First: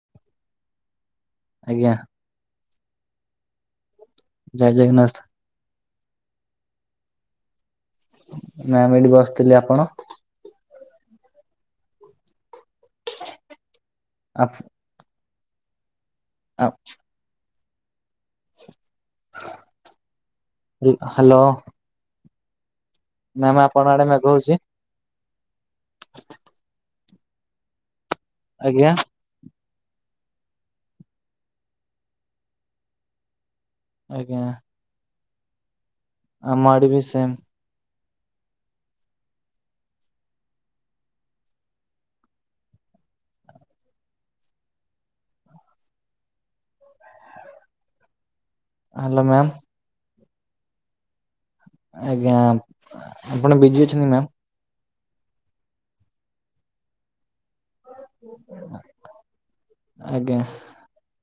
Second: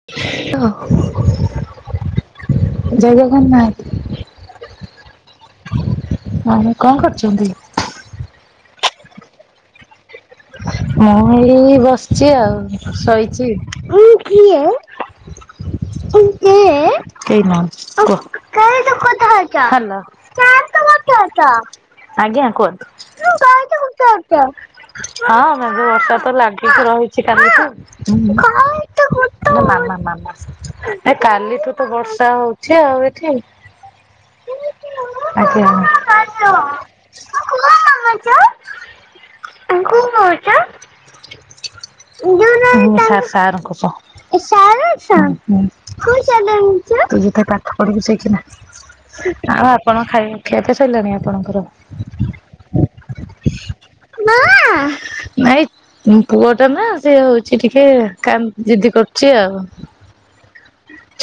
ହ [unintelligible] ଆଜ୍ଞା। ଜୟ ଜଗନ୍ନାଥ। ଜୟ ଜଗନ୍ନାଥ। ଆଉ କଣ କରୁଛନ୍ତି? ନାଇଁ ମୁଁ ଏଠି ବସିଥିଲି ଆପଣ? ମୁଁ ଏଇ ବସିଛି ଆଉ ଶୋଇଛି। ଆପ ଆଉ କେହି ନୁହନ୍ତି କୁହ ହାଲୋ। ହ୍ୟାଲୋ ଆଜ୍ଞା କୁହ ମ୍ୟାମ ଆପଣ ଆଡେ ମେଘ ହଉଛି? ହଁ ମେଘ ବର୍ଷା ତ ଲାଗିକି ରହିଛି କାଲି ଠୁ। ଆଜ୍ଞା ମାମା ମାମା ଆ ଏ କାଲି ଠୁ ତ ବର୍ଷା ହଉଛି ଆଉ ଏଠି। ଆଜ୍ଞା। ଆମ ଆଡେ ବି ସେମ୍ ଆଜ୍ଞା। ମୁଁ ସା-ସାର୍ ଙ୍କ ସହ। ହୁଁ ହୁଁ ତୁ ଜ ପାଠ ପଢ଼ିବୁ ସେଇଠି ନା। ହ୍ୟାଲୋ ମ୍ୟାମ ଆଉ ଆପଣ ଖାଇବା ଖିଆ ତ ସଇଲାଣି ଆପଣ ଆଜ୍ଞା ଆ ଆପଣ ବିଜି ଅଛନ୍ତି ମ୍ୟାମ? ନାଇଁ ଉଁ ପୁଅ ଟା ନା ସେ ହଉଛି ଟିକେ କାମ ଜିଦି କରୁଛି ଆଉ। ଆଜ୍ଞା।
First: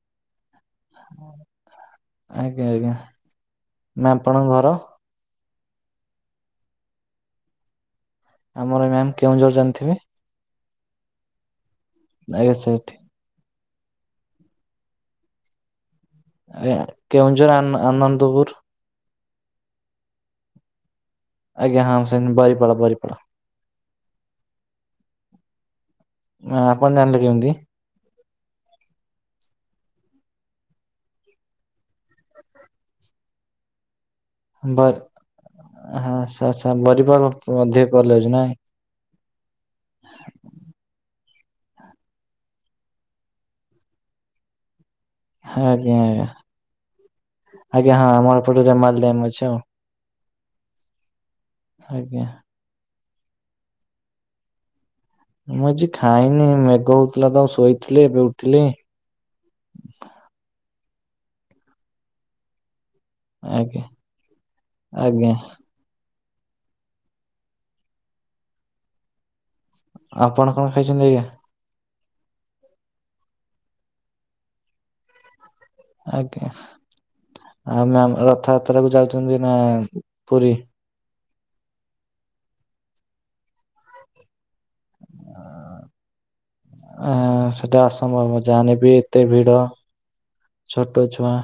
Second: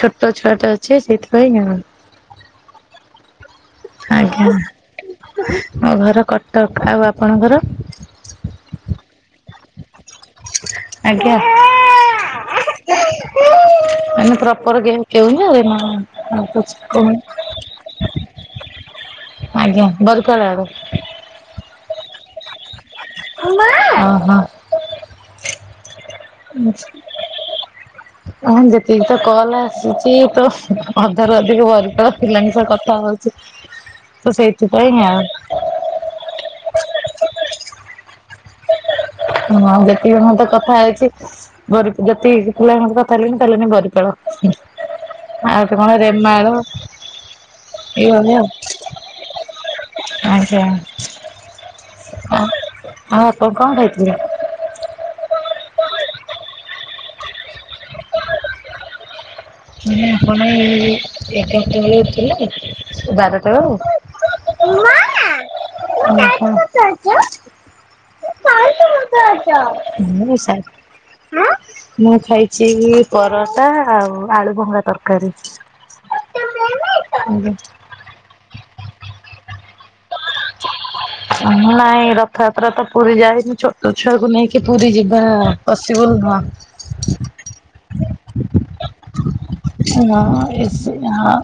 ଛୋଟ ଛୁଆଟା ଅଛି ସେଇଥିପାଇଁ ଆଉ। ଆଜ୍ଞା ଆଜ୍ଞା। ମ୍ୟାମ ଆପଣଙ୍କ ଆଜ୍ଞା ଘର ମୋ ଘର କଟକ ଆଉ ଆପଣଙ୍କର? ଆମର ମ୍ୟାମ୍ କେଉଁଝର ଜାଣିଥିବେ? ଆଜ୍ଞା। ଆଜ୍ଞା ସେଇଠି। ମାନେ ପ୍ରପର କେଉଁ କେଉଁଝର ନା? ଆଜ୍ଞା କେଉଁଝର ଆନ -ଆନନ୍ଦପୁର। ଆଜ୍ଞା ବରକଳା ଆଡେ। ଆଜ୍ଞା ହଁ ସେନ ବରିପାଳ ବରିପାଳ। ଓହୋ। ଆ ଆପଣ ଜାଣିଲେ କେମିତି? ହଁ ଯେତିକି ତ କଲ ଆସିଛି ତ ଅଧାରୁ ଅଧିକ ବରିପାଳ ପିଲାଙ୍କ ସହ କଥା ହଉ [inaudible] [unintelligible] ହଁ ଯେତିକି [unintelligible] କଥା ହେଇଛି। ବରି ଯେତିକି ପିଲାଙ୍କ ସହିତ କଥା ହେଲିଣିି କହିଲେ ଆମେ ବରିପାଳ। ଆଉ ଗୋଟେ ଆଜ୍ଞା କଣ ଆଜ୍ଞା ରେମାଳ। ଆଜ୍ଞା ହଁ ଆମ ଏଇଭଳିଆ ଆଉ। ଏପଟେ ରେମାଲ ଡ୍ୟାମ ଅଛି ଆଉ। ଆଜ୍ଞା। ଆଜ୍ଞା। ଆଉ ଆଉ ଆପଣ କଁ ଖାଇଥିଲେ? ମୁଁ ଆଜି ଖାଇନି ମେଘ ହୋଉଥିଲା ତ ମୁଁ ଶୋଇଥିଲି ଏବେ ଉଠିଲି। ମାନେ ଆପଣ ଏଇ ଏଗାରଟା ବେଳେ ଉଠିଲେ? ଏ ବାରଟା ବେଳୁ। ଆଜ୍ଞା ଆଜ୍ଞା ଆପଣ କଣ ଖାଇଛନ୍ତି ଆଜ୍ଞା [unintelligible] [unintelligible] ମୁଁ ଖାଇଛି ପରଟା ଆଉ ଆଳୁ ଭଙ୍ଗା ତରକାରୀ। ଆଜ୍ଞା ଆମେ ଆମ ରଥଯାତ୍ରା କୁ ଯାଉଛନ୍ତି ନା ପୁରୀ? [inaudible] ନାଇଁ ରଥଯାତ୍ରା ତ ପୁରୀ ଯାଇନୁ ଛୋଟୋ ଛୁଆକୁ ନେଇକି ପୁରୀ ଯିବା ପସିବୁଲ୍ ନୁହଁ। [unintelligible] ସେଟା ଅସମ୍ଭବ ଜାହା ହେନେ ବି ଏତେ ଭିଡ ହଁ ଏ ଛୋଟୋ ଛୁଆ। ହଁ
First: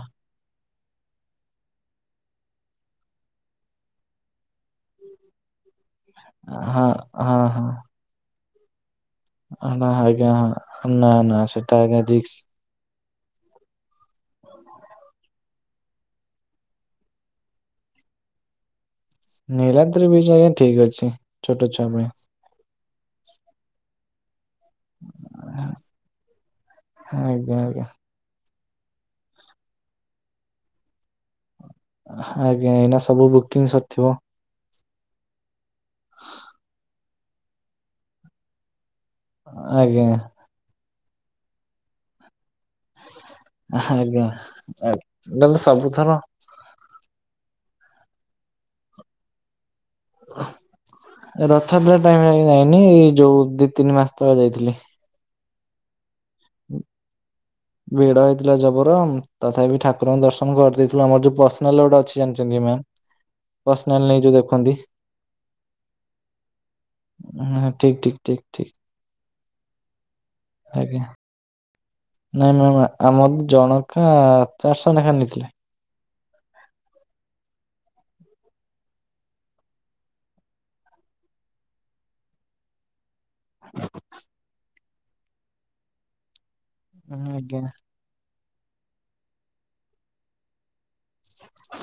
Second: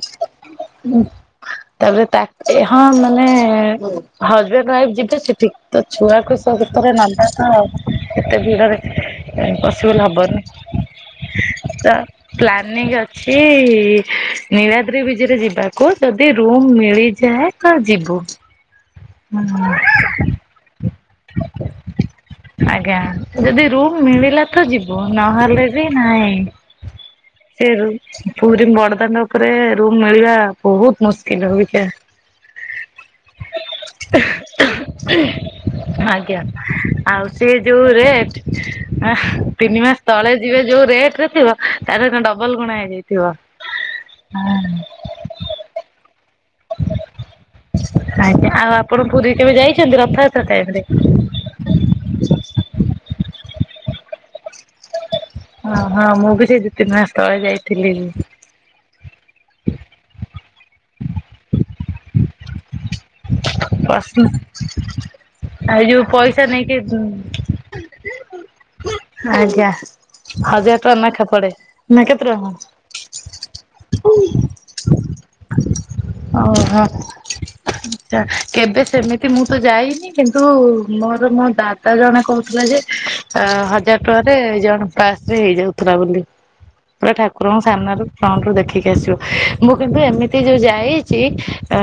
ତାପରେ ତା ଏ ହଁ ମାନେ ହଜବେଣ୍ଡ ୱାଇଫ୍ ଯିବେ ସେ ଠିକ ତ ଛୁଆକୁ ହଁ [unintelligible] ନେବା ହଁ ତ ଆଉ ହଁ ଏତେ ଭିଡ଼ରେ [unintelligible] ଆଜ୍ଞା, ନା ନା ସେଟା ଆଜ୍ଞା ରିସ୍କ। ପାନିଙ୍ଗି ଅଛି ନୀଳାଦ୍ରି ବିଜରେ ଯିବାକୁ ଯଦି ରୁମ୍ ମିଳିଯାଏ? ତ ଯିବୁ। ହୁଁ ନୀଳାଦ୍ରି ବିଜେ ଆଜ୍ଞା ଠିକ୍ ଅଛି ଛୋଟୋ ଛୁଆ ପାଇଁ। ଆଜ୍ଞା ଯଦି ରୁମ୍ ମିଳିଲା ତ ଯିବୁ ନହେଲେ ବି ନାଇଁ ଆଜ୍ଞା ସେ ଆଜ୍ଞା। ରୁମ୍ ପୁରୀ ବଡ଼ଦାଣ୍ଡ ଉପରେ ରୁମ୍ ମିଳିବା ବୋହୁତ ମୁସ୍କିଲ ଅବିକା। ଆଜ୍ଞା ଏଇନା ସବୁ ବୁକିଙ୍ଗି ସରିଥିବ। ଆଜ୍ଞା ଆଉ ସିଏ ଯୋଉ ରେଟ୍। ତିନି ମାସ ଆଜ୍ଞା ତଳେ ଯିବେ ଯୋଉ ରେଟ ରେ ଥିବ ତାର [unintelligible] ଡବଲ ଗୁଣା ହେଇ ହେଇଥିବ ହୁଁ। ସେଟା ତ ସବୁଥର। ଆଜ୍ଞା ଆଉ ଆପଣ ପୁରୀ କେବେ ଯାଇଛନ୍ତି ରଥଯାତ୍ରା ଟାଇମ୍ ରେ? ରଥଯାତ୍ରା ଟାଇମ ଆଜ୍ଞା ଯାଇନି ଏଇ ଯୋଉ ଦିଇ ତିନି ମାସ ତଳେ ଯାଇଥିଲି। ଅଁହଁ ମୁଁ ବି ସେଇ ଦୁଇ ତିନି ମାସ ତଳେ ଯାଇଥିଲି। ଥିଲା ଜବର ତଥାପି ଠାକୁରଙ୍କୁ ଦର୍ଶନ କରିଦେଇଥିଲୁ ଆମର ଯୋଉ ପର୍ସନାଲ ଗୋଟେ ଅଛି ଜାଣିଚନ୍ତି୍ କି ମ୍ୟାମ। [unintelligible] ଆ ଯୋଉ ପଇସା ନେଇକି ହଁ ଠିକ ଠିକ ଠିକ ଠିକ ଆଜ୍ଞା। ହଜାର ଆଜ୍ଞା। ଟଙ୍କା ନାଖା ପଡେ ନା କେତେ ନାଇଁ ମ୍ୟାମ୍ ଆମର ଜଣକା ଟଙ୍କା। ଚାରିଶହ ନାଖା ନେଇଥିଲେ। [unintelligible] ହଁ। ଆଚ୍ଛା କେବେ ସେମିତି ମୁଁ ତ ଯାଇନି କିନ୍ତୁ ମୋରୋ ମୋ ଦା ଦା ଜଣେ କୋହୁଥୁଲା ଯେ ଅ ହଜାର ଟଙ୍କାରେ ଜଣକ ପାସ୍ ରେ ହେଇଯାଉଥୁଲା ବୋଲି ପୁରା ଠାକୁରଙ୍କ ଆଜ୍ଞା ସାମ୍ନାରୁ। ଫ୍ରଣ୍ଟରୁ ଦେଖିକି ଆସିବ ମୁଁ କିନ୍ତୁ ଏମିତି ଯୋଉ ଯାଇ ଚି ଆ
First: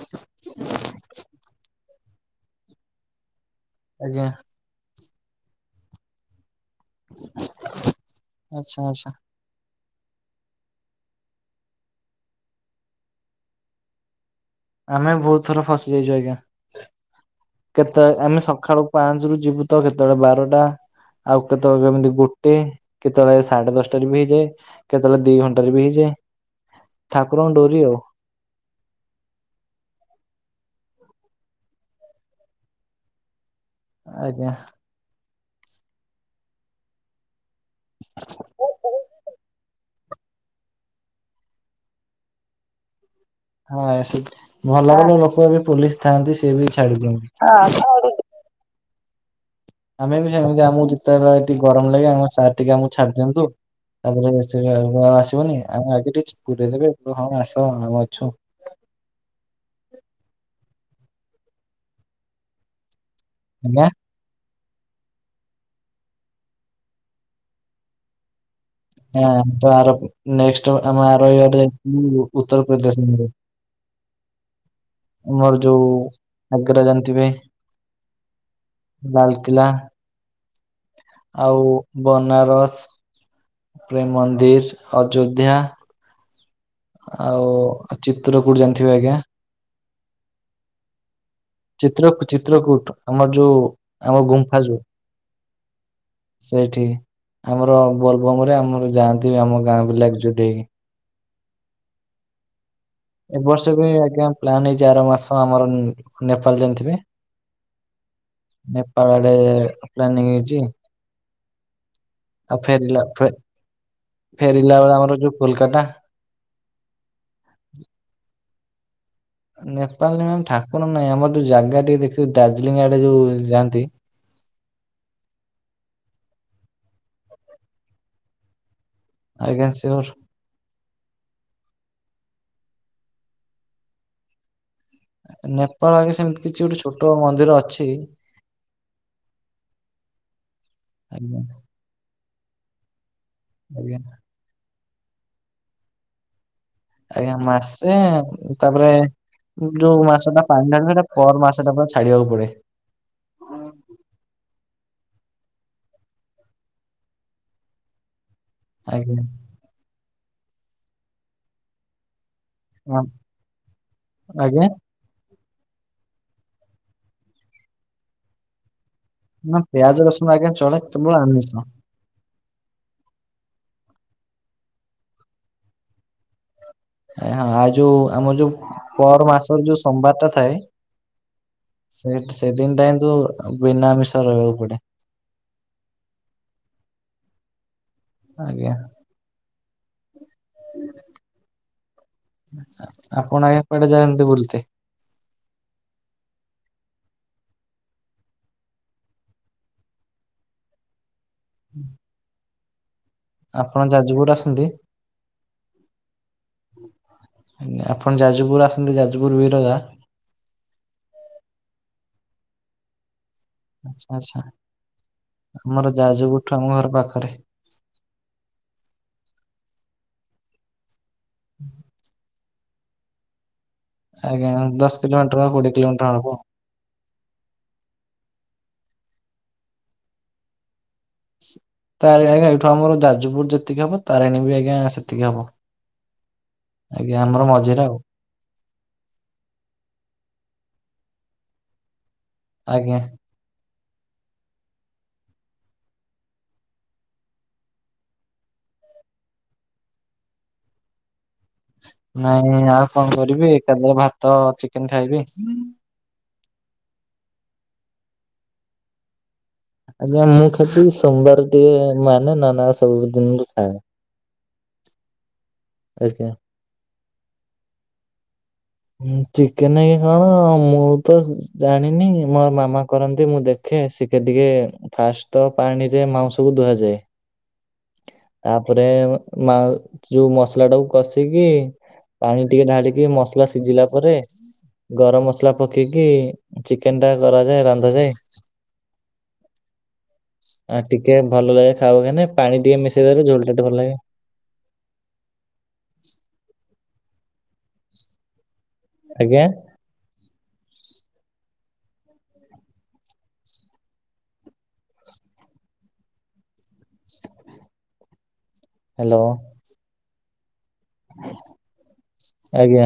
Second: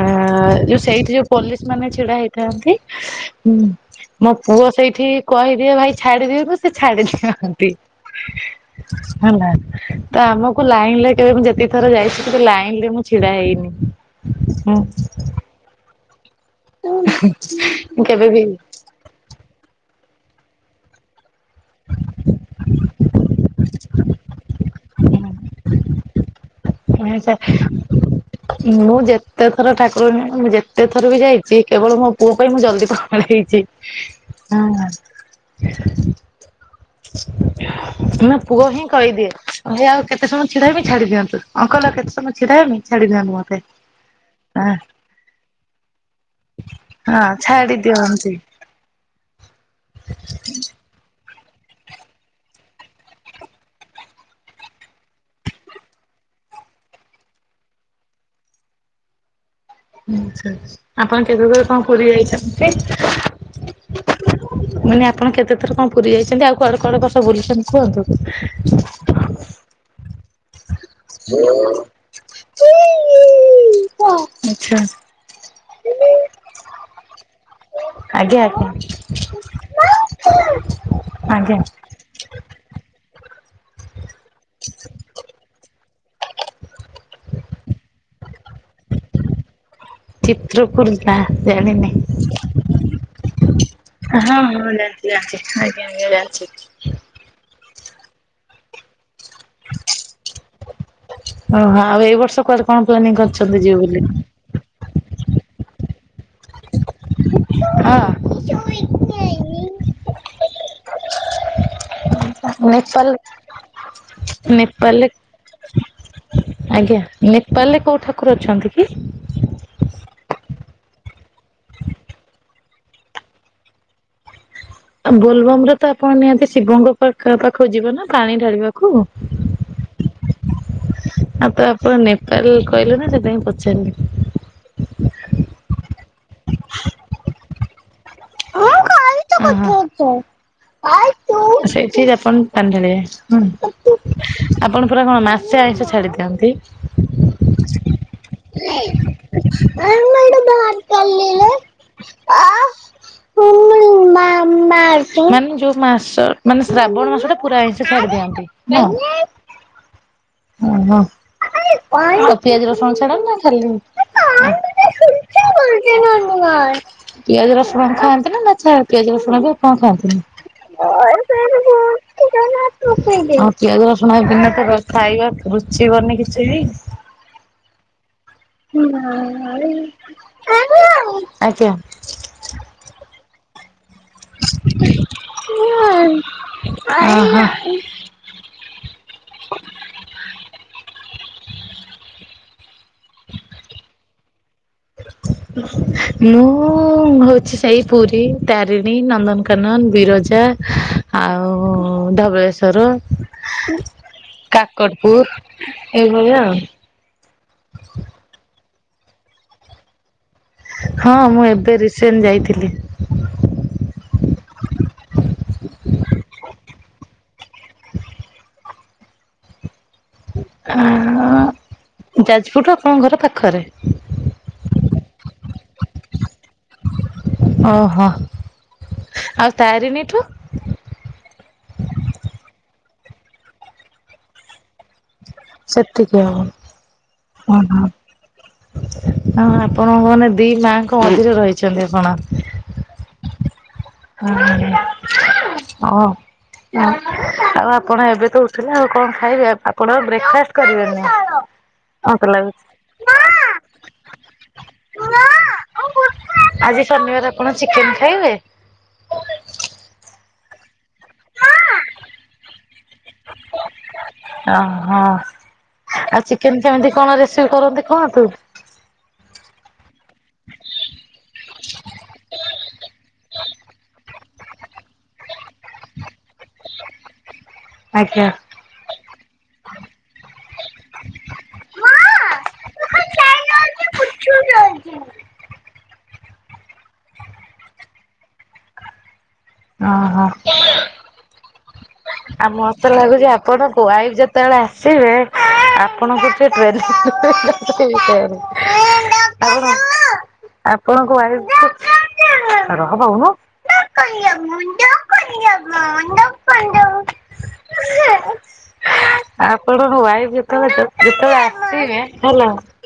ଯୋଉ ସେଇଠି ଯୋଉ ପୋଲିସ ମାନେ ଛିଡା ହେଇଥାନ୍ତି ଉଁ ଆଜ୍ଞା ମୋ ପୁଅ ସେଇଠି କହିଦିଏ ଭାଇ ଛାଡିଦିଅନ୍ତୁ। ସେ ଛାଡିଦିଅନ୍ତି ଆଚ୍ଛା ଆଚ୍ଛା ହେଲା। ତ ଆମକୁ ଲାଇନ ରେ କେବେ ମୁଁ ଯେତିକି ଥର ଯାଇଛି କେବେ ଲାଇନ୍ ରେ ମୁଁ ଛିଡା ହେଇନି। ଆମେ ବହୁତ ଥର ଫସିଯାଇଛୁ ଆଜ୍ଞା। ଉଁ ହୁଁ। କେତେ ଆମେ ସକାଳୁ ପାଞ୍ଚ ରୁ ଯିବୁ ତ କେତେବେଳେ ବାରଟା। ଆଉ କେତେବେଳେ କେମିତି ଗୋଟେ କେତେବେଳେ ସାଢେ ଦଶଟାରେ ବି ହେଇଯାଏ। କେତେବେଳେ ଦି ଘଣ୍ଟାରେ ବି ହେଇଯାଏ। ଠାକୁରଙ୍କ ଡୋରି ଆଉ। [unintelligible] ମୁଁ ଯେତେ ଥର ଠାକୁରଙ୍କ ମୁଁ ଯେତେ ଥର ବି ଯାଇଛି କେବଳ ମୋ ପୁଅ ପାଇଁ ମୁଁ ଜଲଦି ପଳାଇ ଆଇଛି। ଆଜ୍ଞା [unintelligible] ପୁଅ ହିଁ କହିଦିଏ ଭାଇ ଆଉ କେତେ ସମୟ ଛିଡା ହେବ ଛାଡ଼ି ଦିଅନ୍ତୁ, ଅଙ୍କଲ ଆଉ କେତେ ସମୟ ଛିଡ଼ା ହେବି ଛାଡ଼ି ଦିଅନ୍ତୁ ମତେ। ହଁ ହଁ ଭଲ ଭଲ ଲୋକ ବି ପୋଲିସ୍ ଥାଆନ୍ତି ସେ ବି ଛାଡି ହଁ ଛାଡି ଦିଅନ୍ତି। ଦିଅନ୍ତି। ଆମେ ବି ସେମତି ଆମକୁ ଯେତେବେଳେ ଟିକେ ଗରମ ଲାଗେ ସାର୍ ଟିକେ ଆମକୁ ଛାଡ଼ିଦିଅନ୍ତୁ। ତାପରେ ସେ ଆସିବନି ଆମେ ଆଗ ଟିକ ପୁରରେ ଦେବେ ହଁ ଆସ ଆମେ ଅଛୁ। ଆଛା, ଆପଣ କେବେ କେବେ କଣ ପୁରୀ ଯାଇଛନ୍ତି? ଆଞ୍ଜା। ମୁଅନି ଆପଣ କେତେ ଥର କଣ ପୁରୀ ଯାଇଛନ୍ତି ଆଉ କୁଆଡେ କୁଆଡେ କଣ ସବୁ ବୁଲିଛନ୍ତି କୁହନ୍ତୁ? ହଁ ତ ଆର ନେସ୍ଟ ଆମ ଆରଏ ଅଧେ ଜାଇଉନ୍ ଉତ୍ତରପ୍ରଦେଶ। ଆଚ୍ଛା। ଆମର ଯୋଉ ଆଗ୍ରା ଜାଣଥିବେ? ଆଜ୍ଞା କୁହ ଲାଲକିଲ୍ଲା। [unintelligible] ଆଉ ବନାରସ, ପ୍ରେମ୍ ମନ୍ଦିର, ଅଯୋଧ୍ୟା। ଆଉ ଚିତ୍ରକୁଟ ଜାଣଥିବେ ଆଜ୍ଞା? ଚିତ୍ରକୁର ନାଁ ଚିତ୍ର ଜାଣିନି, ଚିତ୍ରକୂଟ ହଁ ଆମର ଯୋଉ ହଁ ଆମ ଜାଣ। ଗୁମ୍ଫା ଯୋଉ ଜାଣଚି ଆଜ୍ଞା ଆଜ୍ଞା ସେଇଠି ଜାଣଚି। ଆମର ବୋଲବମ ରେ ଆମର ଯାଆନ୍ତି ଆମ ଗାଁ ପିଲା ଏକଜୁଟ ହେଇକି। ଓହୋ ଆଉ ଏଇ ବର୍ଷ କୁଆଡେ କଣ ପ୍ଲାନିଂ ଏ କରଚନ୍ତି ବର୍ଷ ଯିବେ ବି ବୋଲି? ଆଜ୍ଞା ପ୍ଲାନ୍ ହେଇଚି ଆର ମାସ ଆମର ଉଁ ନେପାଳ ଜାଣଥିବେ? ହଁ। ନେପାଳ ଆଡେ ପ୍ଲାନିଂ ହେଇଚି। ଫେରିଲା ନେପାଲ, ଫେ ଫେରିଲା ବେଳେ ନେପାଲ ଲେ। ଆମର ଯୋଉ କୋଲକାତା ଆଜ୍ଞା ନେପାଲରେ କୋଉ ଠାକୁର ଅଛନ୍ତି କି? ନେପାଲରେ ମ୍ୟାମ ଠାକୁର ନାଇଁ ଆମର ଯୋଉ ଜାଗା ଟିକେ ଦେଖିଉ ଦାର୍ଜିଲିଂ ଆଡେ ଯୋଉ ଯାଆନ୍ତି। ବୋଲବମ ରେ ତ ଆପଣ ନିହାତି ଶିବଙ୍କ ପାକ ପାଖକୁ ଯିବ ନା ପାଣି ଢାଳିବାକୁ। ଆଜ୍ଞା ଶିଓର। ଆଁ ତ ଆପଣ ନେପାଲ କହିଲେ ନା ସେଥିପାଇଁ ପଚାରଲି। ନେପାଳ ଆଗେ ସେମତି କିଛି ଗୋଟେ ଛୋଟୋ ମନ୍ଦିର ଅଛି। ଅହଁ ଖାଇଛୁ ପଠେଇଦେ। ଆଜ୍ଞା [unintelligible] ସେଇଠି ଆପଣ ପାଣି ଢାଳିବେ ଆଜ୍ଞା। ଉଁ। ଆପଣ ପୁରା ଙ୍କ ମାସେ ଆଇଁଷ ଛାଡି ଥାଆନ୍ତି? ଆଜ୍ଞା ମାସେ ତାପରେ ଯୋଉ ମାନେ ମାସ ଟା ପାଣି ଢାଳିବେ ଏଟା ପର ମାସ ଟା ପୁରା ଛାଡିବାକୁ ପଡେ। ହୁଁ। [unintelligible] [unintelligible] ମାନେ ଯୋଉ ମାସ, ମାନେ ଶ୍ରାବଣ ମାସ ଟା ପୁରା ଆଇିଁସ ଛାଡ଼ି ଦିଅନ୍ତି? ନୁଅ, ଆଜ୍ଞା। ହଁ ହଁ। ଆଉ ପିଆଜ ରସୁଣ ହଁ ଛାଡ଼ନ୍ତି ନା ଖାଲିି? ଆଜ୍ଞା ହଁ [unintelligible] ପିଆଜ ରସୁଣ ଖାଆନ୍ତି ନା ଛା ପିଆଜ, ରସୁଣ ଯେ ନା ଙ୍କ ପିଆଜ ଖାନ୍ତିନୀ। ରସୁଣ ଆଜ୍ଞା ଚଳେ କେବଳ ଆମିଷ। ଅ ପିଆଜ ରସୁଣ ଏବେ ନ ପକାଅ ଖାଇବା ରୁଚିବନି କିଛି ବି। ଆ ହଁ ଆଉ ଯୋଉ ଆମ ଯୋଉ ପର ମାସର ଯୋଉ ସୋମବାର ଟା [unintelligible] ଆଜ୍ଞା। ସେଦିନଟା କିନ୍ତୁ ବିନାମିଷରେ ରହିବାକୁ ପଡେ। ଓ ହ। ଆଜ୍ଞା। ଆପଣ ଆଜ୍ଞା କୁଆଡେ ଯାଆନ୍ତି ବୁଲିତେ। ମୁଁ ହୋଊଚି ସେଇ ପୁରୀ ତାରିଣୀ ନନ୍ଦନକାନନ ବିରଜା ଆଉ ହୁଁ। ଧବଳେଶ୍ୱର ଯାଜପୁର ଆସନ୍ତି କାକଟପୁର୍ ଏଇଭଳିଆ ଆଉ। ଆଜ୍ଞା ଆପଣ ଯାଜପୁର ଆସନ୍ତି ଯାଜପୁର ବିରଜା। ହଁ ମୁଁ ଏବେ ରିସେଣ୍ଟ ଯାଇଥିଲି। ଆଛା ଆଛା ଆମର ଯାଜୁପୁରୁ ଠୁ ଆମ ଘର ପାଖରେ। ହୁଁ ଉଁ। ହୁଁ। ଯାଜପୁର ଠୁ ଆପଣଙ୍କ ଘର ପାଖରେ। ଆଜ୍ଞା ଦଶ କିଲୋମିଟର କୋଡ଼ିଏ କିଲୋମିଟର ହବ। ଓହୋ ଆଉ ତାରିଣୀଠୁ? ତାରିଣୀ ଆଜ୍ଞା ଏଇଠୁ ଆମର ଯାଜପୁର ଯେତିକି ହବ ତାରିଣୀ ବି ଆଜ୍ଞା ସେ ତିକି ହବ ସେତିକି ହବ। ଆଜ୍ଞା ଆମର ମଝିରେ ଆଉ। ହଁ ଆପଣଙ୍କ ମାନେ ଦି ମାଁ ଙ୍କ ମଝିରେ ରହିଚନ୍ତି ଆପଣ। ଆଜ୍ଞା। ହଁ ହଁ। ଆଉ ଆପଣ ଏବେ ତ ଉଠିଲେ ଆଉ କଣ ଖାଇବେ ଆପଣ ଆ ବ୍ରେକଫାଷ୍ଟ କରିବେନି। ମତେ ନାଇଁ ଲାଗୁଛି। ଆଉ କଣ କରିବି ଏକାଥରେ ଭାତ ଚିକେନ ଖାଇବି। ଆଜି ଶନିବାର ଆପଣ ଚିକେନ ଖାଇବେ। ଆଜ୍ଞା ମୁଁ ଖାଲି ସୋମବାର ଟିକେ ମାନେ ନହେନେ ଆଉ ସ ସବୁ ଦିନ ବି ଖାଏ ଆଜ୍ଞା। କେମତି କେମିତି କଣ ରେସିପି କରନ୍ତି କୁହନ୍ତୁ। ହଁ ଚିକେନେ ହଁ ମୁଁ ତ ଜାଣିନି ମୋର ମାମା କରନ୍ତି ମୁଁ ଦେଖେ ଶି ଖେ ଟିକେ ଫାଷ୍ଟ ତ ପାଣିରେ ମାଉଁସକୁୁ ଧୁଆଯାଏ। ଆଜ୍ଞା। ତାପରେ ମାଉ ଯୋଉ ମସଲା ଟାକୁ କଷିକି ଓହୋ ପାଣି ଟିକେ ଆଉ ଢ଼ାଳିକି ମସଲା ସିଝିଲା ପରେ ଗରମ ମସଲା ପକେଇକି ଚିକେନ ଟା କରାଯାଏ ରାନ୍ଧାଯାଏ। ଓ ହୋ। ଆଉ ଟିକେ ଭଲ ଲାଗେ ଖାଉବନେ ଆଉ ମୋତେ ତ ଲାଗୁଛି ଆପଣ କୁଆ ଯେତେବେଳେ ଆସିବେ ଆପଣଙ୍କୁ [unintelligible] ଆଜ୍ଞା। ଆପଣ ଆପଣଙ୍କ ୱାଇଫ କୁ [unintelligible] [inaudible] ହ୍ୟାଲୋ। ଆପଣଙ୍କ ୱାଇଫ ଯେତେବେଳେ ଯେତେବେଳେ ଆସିବେ ହେଲା ଆଜ୍ଞା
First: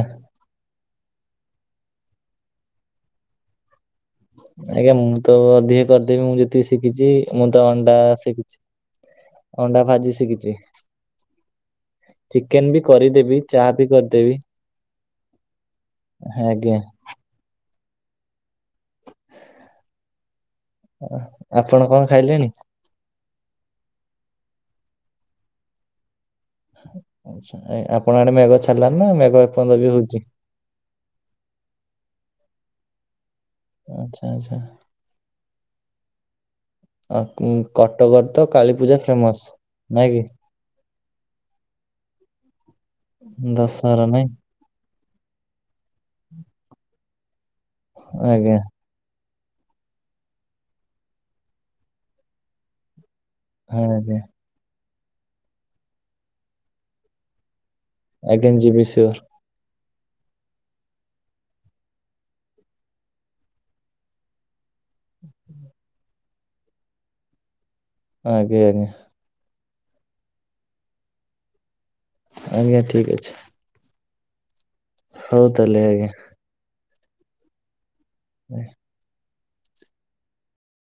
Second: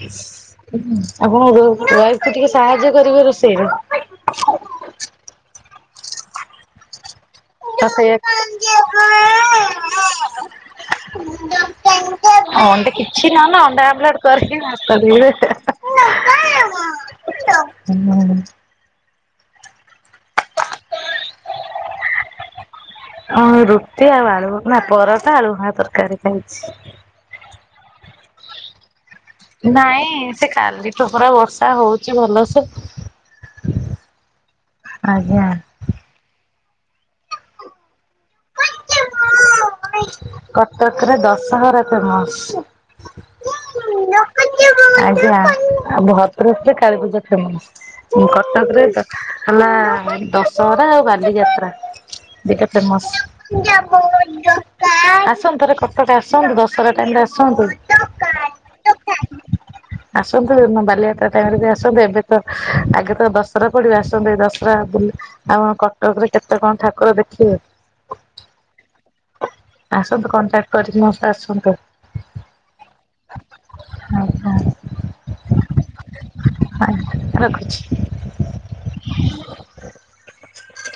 ଆପଣ ୱାଇଫ କୁ ଟିକେ ସାହାଯ୍ୟ କରିବେ ରୋଷେଇରେ। ଆଜ୍ଞା ମୁଁ ତ ଅଧିକ କରିଦେବି ମୁଁ ଯେତିକି ଶିଖିଚି। [unintelligible] କିଛି ଅଣ୍ଡା ଭାଜି ଶିଖିଛି ନହେଲେ ଅଣ୍ଡା ଚିକେନ ବି ଅମଲେଟ କରିଦେବି ଚାହା ବି କରିକି କରିଦେବି ଭା। [unintelligible] ଆଜ୍ଞା। ହୁଁ। ଆପଣ କଣ ଖାଇଲେଣି? ହଁ ରୁଟି ଆଉ ଆଳୁ ଭଜା ନା ପରଟା, [unintelligible] ତରକାରୀ ଖାଇଛି। ଆଚ୍ଛା। ଆପଣଙ୍କ ଆଡ଼େ ମେଘ ଛାଡ଼ିଲାଣି ନା ଏପର୍ଯ୍ୟନ୍ତ ବି ନାଇଁ ହଉଛି? ସେ କାଲିଠୁ ପୁରା ବର୍ଷା ହଉଚି ଭଲସେ। ଆଚ୍ଛା, ଆଚ୍ଛା। ଆଜ୍ଞା। ଆ କଟକରେ ତ କାଳୀ ପୂଜା ଫେମସ ନାଇଁ କି? କଟକରେ ଦଶହରା ଫେମସ। ଦଶହରା ନାଇଁ? ଆଜ୍ଞା, ଭଦ୍ରକରେ କାଳୀପୂଜା ଫେମସ ଆଜ୍ଞା କଟକରେ ହେଲା ଦଶହରା ଆଉ ବାଲି ଯାତ୍ରା ଦିଟା ଫେମସ। ହଁ ଆଜ୍ଞା ଆସନ୍ତୁ ଥରେ କଟକ ଆସନ୍ତୁ ଦଶହରା ଟାଇମ ରେ ଆସନ୍ତୁ। ଆଜ୍ଞା ଯିବି ସିଓର। ଆସନ୍ତୁ ବାଲିଯାତ୍ରା ଟାଇମ ରେ ବି ଆସନ୍ତୁ ଏବେ ତ ଆଗେ ତ ଦଶହରା ପଡ଼ିବ ଆସନ୍ତୁ ଦଶହ ରା ବୁଲି ଆଉ କଟକରେ କେତେ କଣ ଠାକୁର ଦେଖିବେ। ଆଜ୍ଞା। ଆସନ୍ତୁ କଣ୍ଟାକ୍ଟ କରିକି ମୋ ସହ ଆସନ୍ତୁ। ଆଜ୍ଞା ଠିକ ଅଛି। [unintelligible] ହଉ ତାହେଲେ ଆଜ୍ଞା। ହଁ ରଖୁଛି? [unintelligible]